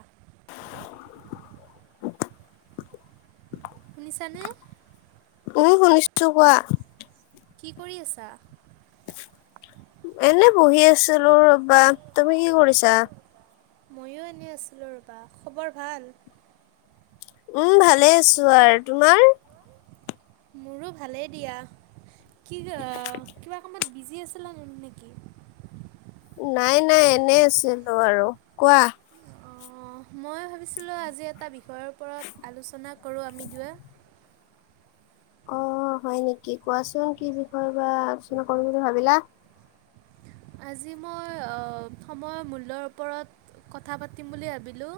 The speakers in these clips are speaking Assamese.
অহ। শুনিছানে? উম, শুনিছো কোৱা। কি কৰি আছা। এনে বহি আছিলো ৰবা, তুমি কি কৰিছা। ময়ো এনে আছিলো ৰ'বা খবৰ ভাল। উম, ভালে আছো আৰু তোমাৰ। মোৰো ভালেই দিয়া। কি কিবা কামত বিজি আছিলা নেকি? নাই নাই এনে আছিলো আৰু কোৱা। অঁ মই ভাবিছিলো আজি এটা বিষয়ৰ ওপৰত আলোচনা কৰো আমি দুয়ো এ। অ, হয় নেকি? কোৱাচোন কি বিষয়ে বা আলোচনা কৰো বুলি ভাবিলা। আজি মই সময়ৰ মূল্যৰ ওপৰত কথা পাতিম বুলি ভাবিলোঁ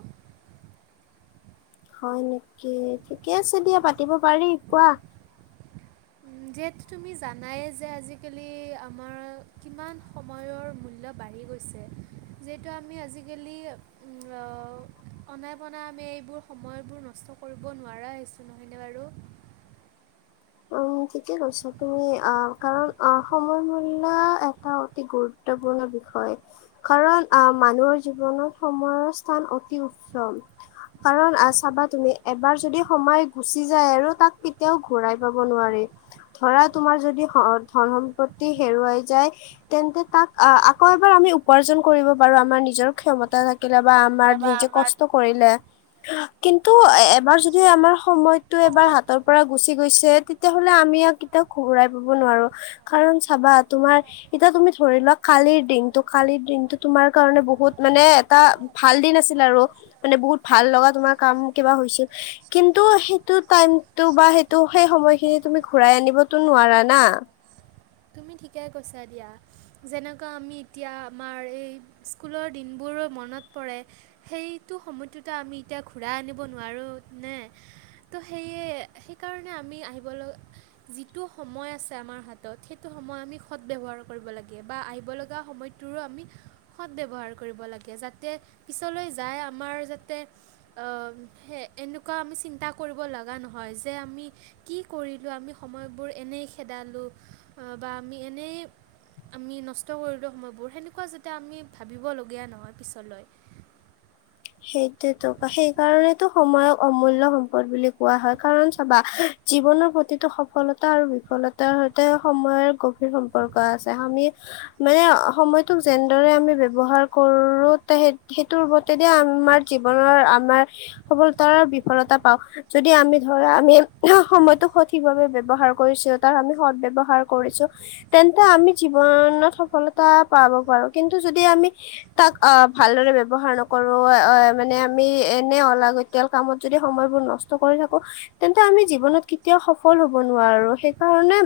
হয় নেকি ঠিকে আছে দিয়া পাতিব পাৰি কোৱা যিহেতু তুমি জানাই যে আজিকালি আমাৰ কিমান সময়ৰ মূল্য বান আহ়ি গৈছে যিহেতু আমি আজিকালি অনাই বনাই আমি এইবোৰ সময়বোৰ নষ্ট কৰিব নোৱাৰাহৈছো নহয়নে বাৰু উম ঠিকে কৈছা তুমি অ কাৰণ অ সময় মূল্য এটা অতি গুৰুত্বপূৰ্ণ বিয় হয় কাৰণ আহ মানুহৰ জীৱনত সময়ৰ স্থান অতি উত্তম কাৰণ চাবা তুমি এবাৰ যদি সময় গুচি যায় আৰু তাক কেতিয়াও ঘূৰাই ধৰা তোমাৰ যদি ধন সম্পত্তি হেৰুৱাই যায় তেন্তে ত আকৌ এবাৰ আমি উপাৰ্জন কৰিব পাৰো আমাৰ নিজৰ ক্ষমতা থাক থ বা আমাৰ কেতিয়াবা নিজে আমাৰ কষ্ট কৰিলে কিন্তু এবাৰ যদি আমাৰ সময়তটো এবাৰ সময়ত হাতৰ পৰা গুচি গৈছে সতেতিয়াহলে আমি ইয়াক কতিয়া ঘৰাই পাব নোৱাৰো কাৰণ চাবা তোমাৰ এতিয়া তুমি ধৰি লোৱাক কালিৰ দিনটো কালিৰ দিনটো তোমাৰ কাৰণে বহুত মানে এটা ভাল দিন আছিল আৰু মানে বহুত ভাল লগা তোমাৰ কাম কিবা হৈছিল কিন্তু সেইটো টাইম বা স ত সেই সময়খিনি তুমি ঘূৰাই আনিবতো নোৱাৰা না [unintelligible] সেইটো সময়টোত আমি এতিয়া ঘূৰাই আনিব নোৱাৰো নে ত' সেয়ে সেইকাৰণে আমি আহিবলৈ যিটো সময় আছে আমাৰ হাতত সেইটো সময় আমি সৎ ব্যৱহাৰ কৰিব লাগে বা আহিবলগা সময়টোৰো আমি সৎ ব্যৱহাৰ কৰিব লাগে যাতে পিছলৈ যায় আমাৰ যাতে এনেকুৱা আমি চিন্তা কৰ কৰিব লগা নহয় যে আম কি কৰিলো আমি সময়বোৰ এনেই খেদালো বা আমি এনেই আমি নষ্ট কৰিলোঁ সময়বোৰ সেনেকুৱা যাতে আমি ভাবিবলগীয়া নহয় পিছলৈ [unintelligible] সেইটোতো সেইকাৰণেতটো সময়ক অমূল্য় সম্পদ বুলি কোৱা হয় কাৰণ চাবা জীৱনৰ প্ৰতিটো সফলতা আৰু বিফলতাৰ সৈতে সময়ৰ গভীৰ সম্পৰ্ক আছে আমি মানে সময়টোক যেনেদৰে আমি ব্যৱহাৰ কৰো [unintelligible] আমাৰ জীৱনৰ আমাৰ সফলতাৰ বিফলতা পাও যদি আমি ধৰা আমি সময়তো সঠিকভাৱে ব্যৱহাৰ কৰিছো তাৰ আমি সদ ব্যৱহাৰ কৰিছো তেন্তে আমি জীৱ [unintelligible] সফলতা পাব পাৰো কিন্তু যদি আমি তাক আহ ভালদৰে ব্যৱহাৰ নক কৰো অ মানে আমি এনে অলাগতিয়াল কামত যদি সময়বোৰ নষ্ট কৰি থাকো তেন্তে আমি জীৱনত কেতিয়াও সফল হ'ব নোৱাৰো, সেইকাৰণে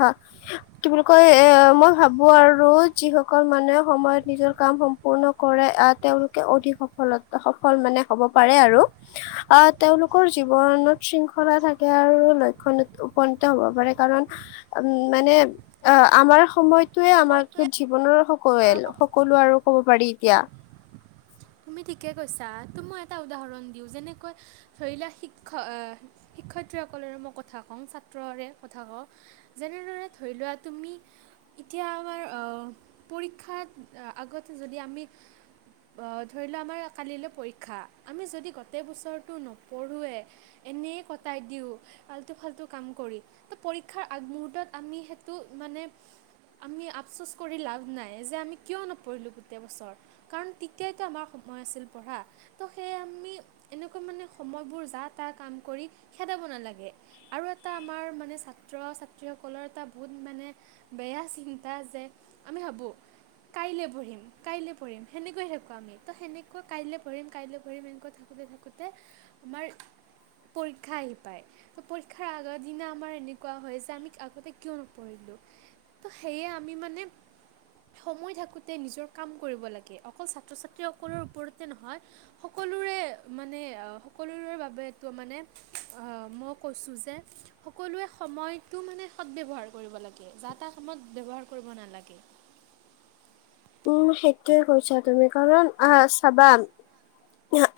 হা কি বুলি কয় মই ভাবো আৰু যিসকল মানুহে সময়ত নিজৰ কাম সম্পূৰ্ণ কৰে আহ তেওঁলোক অধিক সফলতা সফল মানে হ'ব পাৰে আৰু আহ তেওঁলোকৰ জীৱনত শৃংখ লা থাকে আৰু লক্ষ্য উপনীত হ'ব পাৰে কাৰণ উম মানে আ আমা আমাৰ সময়তোৱে আমাৰ সময়টোৱে জীৱনৰ সকলো আৰু কব পাৰি এতিয়া তুমি ঠিকে কৈছা তু মই এটা উদাহৰণ দিও যেনেকৈ ধৰিলোৱা শিক্ষক আহ শিক্ষয়িত্ৰীসকলৰে মই কথা কওঁ ছাত্ৰৰে কথা কওঁ যেনেদৰে ধৰি লোৱা তুমি এতিয়া আমাৰ আ পৰীক্ষাত আগতে যদি আমি আহ ধৰি লোৱা আমাৰ কালিলৈ পৰীক্ষা আমি যদি গোটেই বছৰটো নপঢ়োৱে এনেই কটা দিওঁ আলটু ফালটু কাম কৰি ত পৰীক্ষাৰ আগমহূৰ্তত আমি সেইটো মানে আমি আপচোচ কৰি লাভ নাই যে আমি কিয় নপঢ়িলো গোটেই বছৰ কাৰণ তেতিয়াইটো আমাৰ সময় আছিল পঢ়া ত' সেইয়ে আমি এনেকুৱা মানে সময়বোৰ যাতা কাম কৰি খেদা [unintelligible] নালাগে আৰু এটা আমাৰ মানে ছাত্ৰ-ছাত্ৰীসকলৰ এটা বহুত মানে বেয়া চিন্তা যে আমি ভাবোঁ কাইলৈ পঢ়িম কাইলৈ পঢ়িম সেনেকৈয়ে শিকোঁ আমি তো সেনেকৈ কাইলৈ পঢ়িম -কাইলৈ পঢ়িম এনেকৈ থাকোঁতে-থাকোঁতে আমাৰ পৰীক্ষা আহি পাই ত' পৰীক্ষাৰ আগৰ দিনা আমাৰ এনেকুৱা হয় যে আমি আগতে কিয় নপঢ়িলো। ত' সেয়ে আমি মানে সময় থাকোতে নিজৰ কাম কৰিব লাগে অকল ছাত্ৰ-ছাত ছাত্ৰ-ছাত্ৰী সকলৰ ওপৰতে নহয় সকলোৰে মানে সকলোৰে বাবেটো মানে অ, মই কৈছোঁ যে সকলোৱে সময়টো মানে সদব্যৱহাৰ কৰিব লাগে যাতা [unintelligible] ব্যৱহাৰ কৰিব নালাগে। উম, সেইটোয়ে কৈছা তুমি কাৰণ আহ, চাবা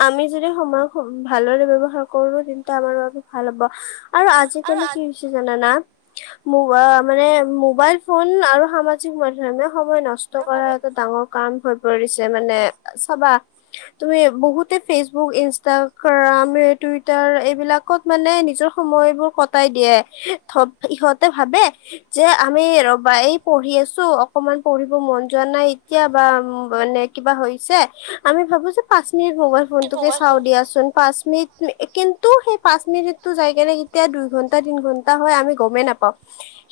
আমি যদি সময় ভালদৰে ব্যৱহাৰ কৰো তেন্তে আমাৰ বাবে ভাল হ'ব। আৰু আৰু আজিকালি কি হৈছে জানানা মু অ, মানে মোবাইল ফোন আৰু সামাজিক মাধ্যমে সময় নষ্ট আজিৰ সময়ত কৰা এটা ডাঙৰ কাম হয় পৰিছে মানে চাবা তুমি বহুতে ফেচবুক, ইনষ্টাগ্ৰা গ্ৰামে, টুইটাৰ এইবিলাকত মানে নিজৰ সময়বোৰ কটায় দিয়ে থব ইহঁতে ভাবে যে আমি ৰবা এই পঢ়ি আছো অকমান পঢ়িব মন যোৱা নাই এতিয়া বা মানে কিবা হৈছে আমি ভাবো যে পাঁচ মিনিট মোবাইল ফোনটোকে মোবাইল চাওঁ ফোনটোতে দিয়াচোন পাঁচ মিনিট কিন্তু সেই পাঁচ মিনিটটো যাই কেনে কেতিয়া দুই ঘন্টা, তিন ঘন্টা হয় আমি গমেই নাপাওঁ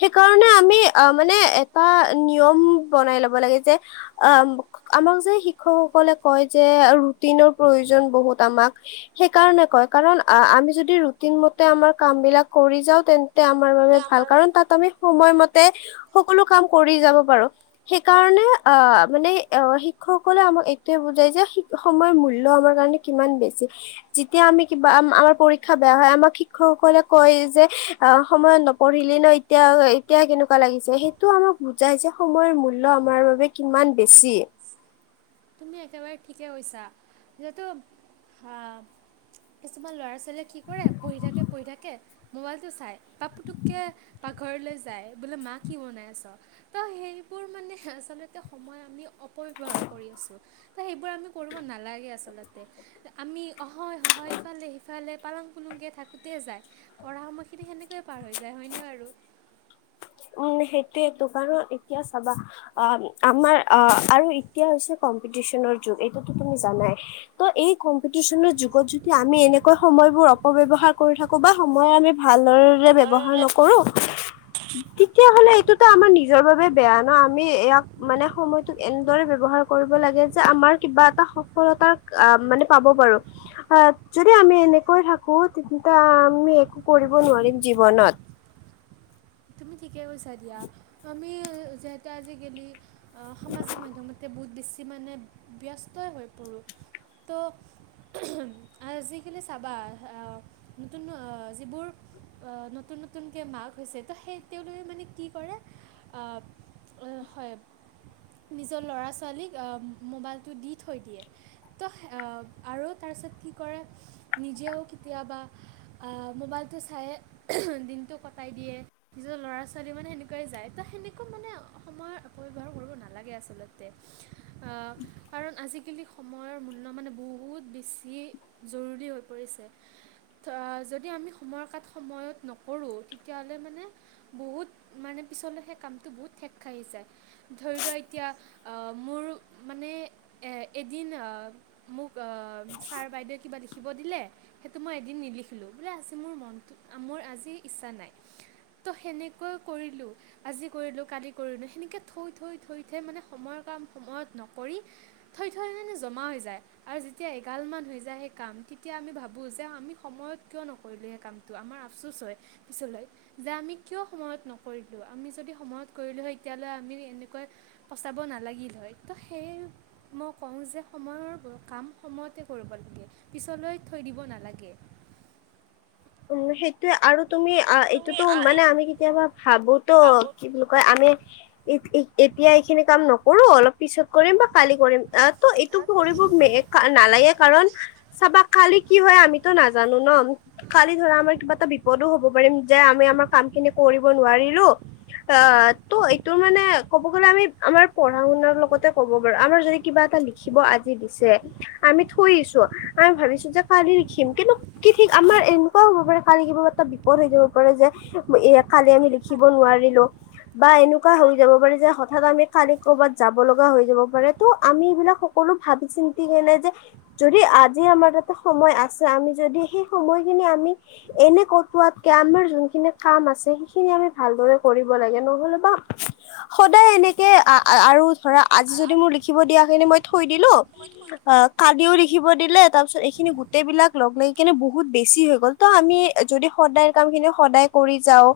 সেইকাৰণে সেইকাৰণে আমি অ, মানে এটা নিয়ম বনাই ল'ব [unintelligible] লাগে যে [unintelligible] আমাক যে শিক্ষকসকলে কয় যে ৰুটিনৰ প্ৰয়োজন বহুত বহুত আমাক সেইকাৰণে কয় কাৰণ আমি যদি ৰুটিন মতে আমাৰ কাম বিলাক কৰি যাওঁ তেন তে আমাৰ বাবে ভাল আমাৰ কাৰণ তাত আমি সময়মতে সকলো কাম কৰি যাব পাৰো সেই সেই কাৰণে অ, মানে অ, শিক্ষকসকলে আমাক এইটোয়ে বুজাই যে সময়ৰ মূল্য আমাৰ কাৰণে কিমান বেছি যেতিয়া আমি কিবা আমাৰ পৰীক্ষা বেয়া হয় আমাক শিক্ষকসকলে কয় যে অ সময়ত নপঢ়িলি ন এতিয়া এতিয়া কেনেকুৱা লাগিছে সেইটো আমাক বুজাইছে সময়ৰ মূল্য মূল্য আমাৰ বাবে কিমান বেছি তুমি একেবাৰে ঠিকে কৈছা যিহেতু আহ কিছুমান ল'ৰা ছোৱালীয়ে কি কৰে পঢ়ি থাকে পঢ়ি থাকে মোবাইল টো চাই বা পুতোককে পাকঘৰলৈ যায় বোলে মা কি বনাই আছে তহ সেইবোৰ মানে আচলতে সময় আমি অপব্যৱহাৰক কৰি আছো তহ সেইবোৰ আমি কৰিব নালাগে আচলতে আমি অহয় সহয় ইফালে সি সিফালে পালাং পুলুংকে থাকোঁতে যায় পঢ়া সময়খিনি সেনেকৈয়ে পাৰ হৈ যায় হয়নে বাৰু উম সেইটোৱেটো কাৰণ এতিয়া চাবা আ আমাৰ আ আৰু এতিয়া হৈছে কম্পিটিচন যোগ এইটো তুমি জানাই, ত এই কম্পিটিচনৰ যোগত যদি আমি এনেকৈ সময়বোৰ অ অবৱ্যহাৰ কৰি থাকো বা সময় আমি ভালদৰে ভালদৰে ব্যৱহাৰ নকৰো। তেয়া হ'লে এইটোতো আমাৰ নিজৰ বাবে বেয়া ন আমি ইয়াক মানে সময়টোক এনেদৰে ব্যৱহাৰ কৰিব লাগে। যে আমাৰ কিবা এটা সফলতা মানে পাব পাৰো আহ যদি আমি এনেকৈ থাকো। আমি একো কৰিব নোৱাৰিম জীৱনত। আমি ঠিকে পইচা দা আমি যতে আজি গেলে। সামাজিক মাধ্যমতে বহুত বেছি মানে ব্যস্তই হৈ পৰো তো যিখিনি চাবা আহ, নতুন যিবোৰ। অ, নতুন নতুনকে মাক হৈছে ত' সেই। তেওঁলোকে মানে কি কৰে হয়। নিজৰ ল'ৰা ছোৱালীক মোবাইলটো দি থৈ দিয়ে তো আৰু ত কি কৰে নিজেও কেতিয়াবা আ, মোবাইল চাই দিনটো কটাই দিয়ে। নিজৰ ল'ৰা ছোৱালী মানে সেনেকুৱাই যায় তো সেনেকুৱা মানে সময়ৰ অপব্যৱহাৰ কৰিব নালাগে আচলতে। কাৰণ আজিকালি সময়ৰ মূল্য মানে বহুত বেছি জৰুৰী। যদি আমি সময় কাত সময়ত নকৰো তেতিয়াহ'লে মানে। বহুত মানে পিছলৈ সেই কামটো বহুত থেক খাই আহি যায় ধৰি লোৱা এতিয়া আহ। মোৰ মানে এদিন মোক ছাৰ বাইদেউৱে কিবা লি দিব দিলে সেইটো মই এদিন নিলিখিলো বোলে আজি মোৰ মনটো মোৰ আজি ইচ্ছা নাই। ত' সেনেকৈ কৰিলো আজি কৰিলো কালি কৰিলো সেনেকে থৈ থৈ থৈ থৈ মানে সময়ৰ কাম সময়ত নকৰি থৈ থৈ মানে জমা হৈ যায় আৰু যেতিয়া এগাল মান হৈ যায় সেই কাম। তেতিয়া আমি ভাবো যে আমি সময়ত কিয় নকৰিলো সেই কামটো আমাৰ আফচোচ হয় পিছলৈ। যে আমি কিয় সময়ত নকৰিলো আমি যদি সময়ত কৰিলো হয় তেতিয়াহাললে আমি এনেকৈ পচাব নাল ভা লাগিলহৈ, ত সেয়াই আৰু মই কও যে সময়ৰ কাম সময়মতে কৰিব লাগে পিছলৈ থৈ দিব নালাগে। উ, সেইটয়ে আৰু। তুমি অ, তুমি এইটোতো মানে আমি কেতিয়াবা ভাবোতো ভাবো কি বুলি কয় আমি এতিয়া এইখিনি কাম নকৰো অলপ পিছত কৰিম বা কালি কৰিম আহ। ত এইটো কৰিব নালাগে কাৰণ চাবা খালি কি হয় আমিতো নাজানো ন। খালি ধৰা আমাৰ কিবা এটা বিপদো হব পাৰিম যে আমি আমাৰ কাম খিনি কৰিব নোৱাৰিলো অ, ত এইটো মানে ক'ব গলে আমি আমাৰ পঢ়া শুনাৰ লগতে ক'ব পাৰো আমাৰ যদি কিবা এটা লিখিব। আজি দিছে আমি থৈছো আমি ভাবিছো যে কালি লখিম কিন্তু কি ঠিক আমাৰ এনেকুৱাও হ'ব পাৰে কালি কিবা এটা বিপদ হৈ যাব পাৰে যে এ কালি আমি লিখিব নোৱাৰিলো বা এনেকুৱা হৈ যাব পাৰে যে হঠাৎ আমি কালি কৰ'বাত যাব লগা হৈ যাব পাৰে ত' আমি এইবিলাক সকলো ভাবি চিন্তি কেনে যে যদি আজি আমাৰ তাতে সময় আছে আমি যদি সেই সময় আমি এনে কটোৱাতকে আমাৰ যোনখিনি কাম আছে, সেইখিনি আমি ভাল দৰে কৰিব লাগে। নহ'লে বা- সদায় এনেকে আৰু ধৰা আজি যদি মোৰ লিখিব দিয়া খিনি মই থৈ দিলোঁ। মই থৈ কালিও লিখিব দিলে, তাৰ পিছত এইখিনি গোটেই বিলাক লগ লাগি কিনে বহুত- বেছি হৈ গ'ল, আমি যদি সদায় কাম খিনি সদায় কৰি যাও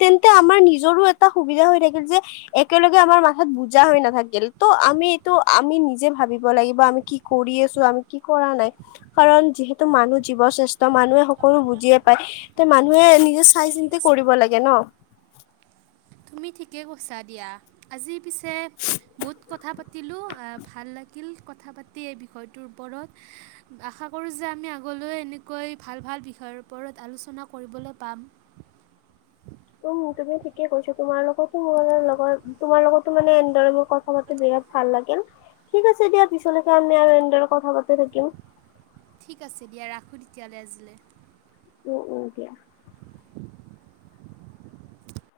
তেন্তে আমাৰ নিজৰ টা সুবিধা হৈ থাকিল যে, একেলগে আমাৰ মাথাত বুজা হৈ নাথাকিল, ত' আমি এইটো আমি নিজে- ভাবিব লাগিব, আমি কি কৰি আছোঁ, আমি কি কৰা নাই কাৰণ যিহেতু মানুহ জীৱ চে ত, মানুহে সকলো বুজিয়ে মানুহে পায়, তে মানুহে নিজে চাই চিন্তি সকলো কৰিব লাগে ন। [unintelligible] তুমি ঠিকে কৈছা দিয়া, আজি পিছে বহুত কথা পাতিলোঁ। ভাল লাগিল কথা পাতি এই বিষয়টোৰ ওপৰত, আশা কৰোঁ যে আমি আগলৈ এ- কেনেকৈ ভাল ভাল বিষয়ৰ ওপৰত আলোচনা কৰিবলৈ পাম। উম্, তুমি ঠিকে কৈছা, তোমাৰ লগতো মোৰ লগত তোমাৰ লগতো মানে এনেদৰে মোৰ কথা পাতি বেয়া- ভাল লাগিল, ঠিক আছে দিয়া, পিছলৈকে আমি আৰু এনেদৰে কথা পাতি থাকিম। ঠিক আছে দিয়া ৰাখোঁ তেতিয়াহলে আজিলৈ উ উ দিয়া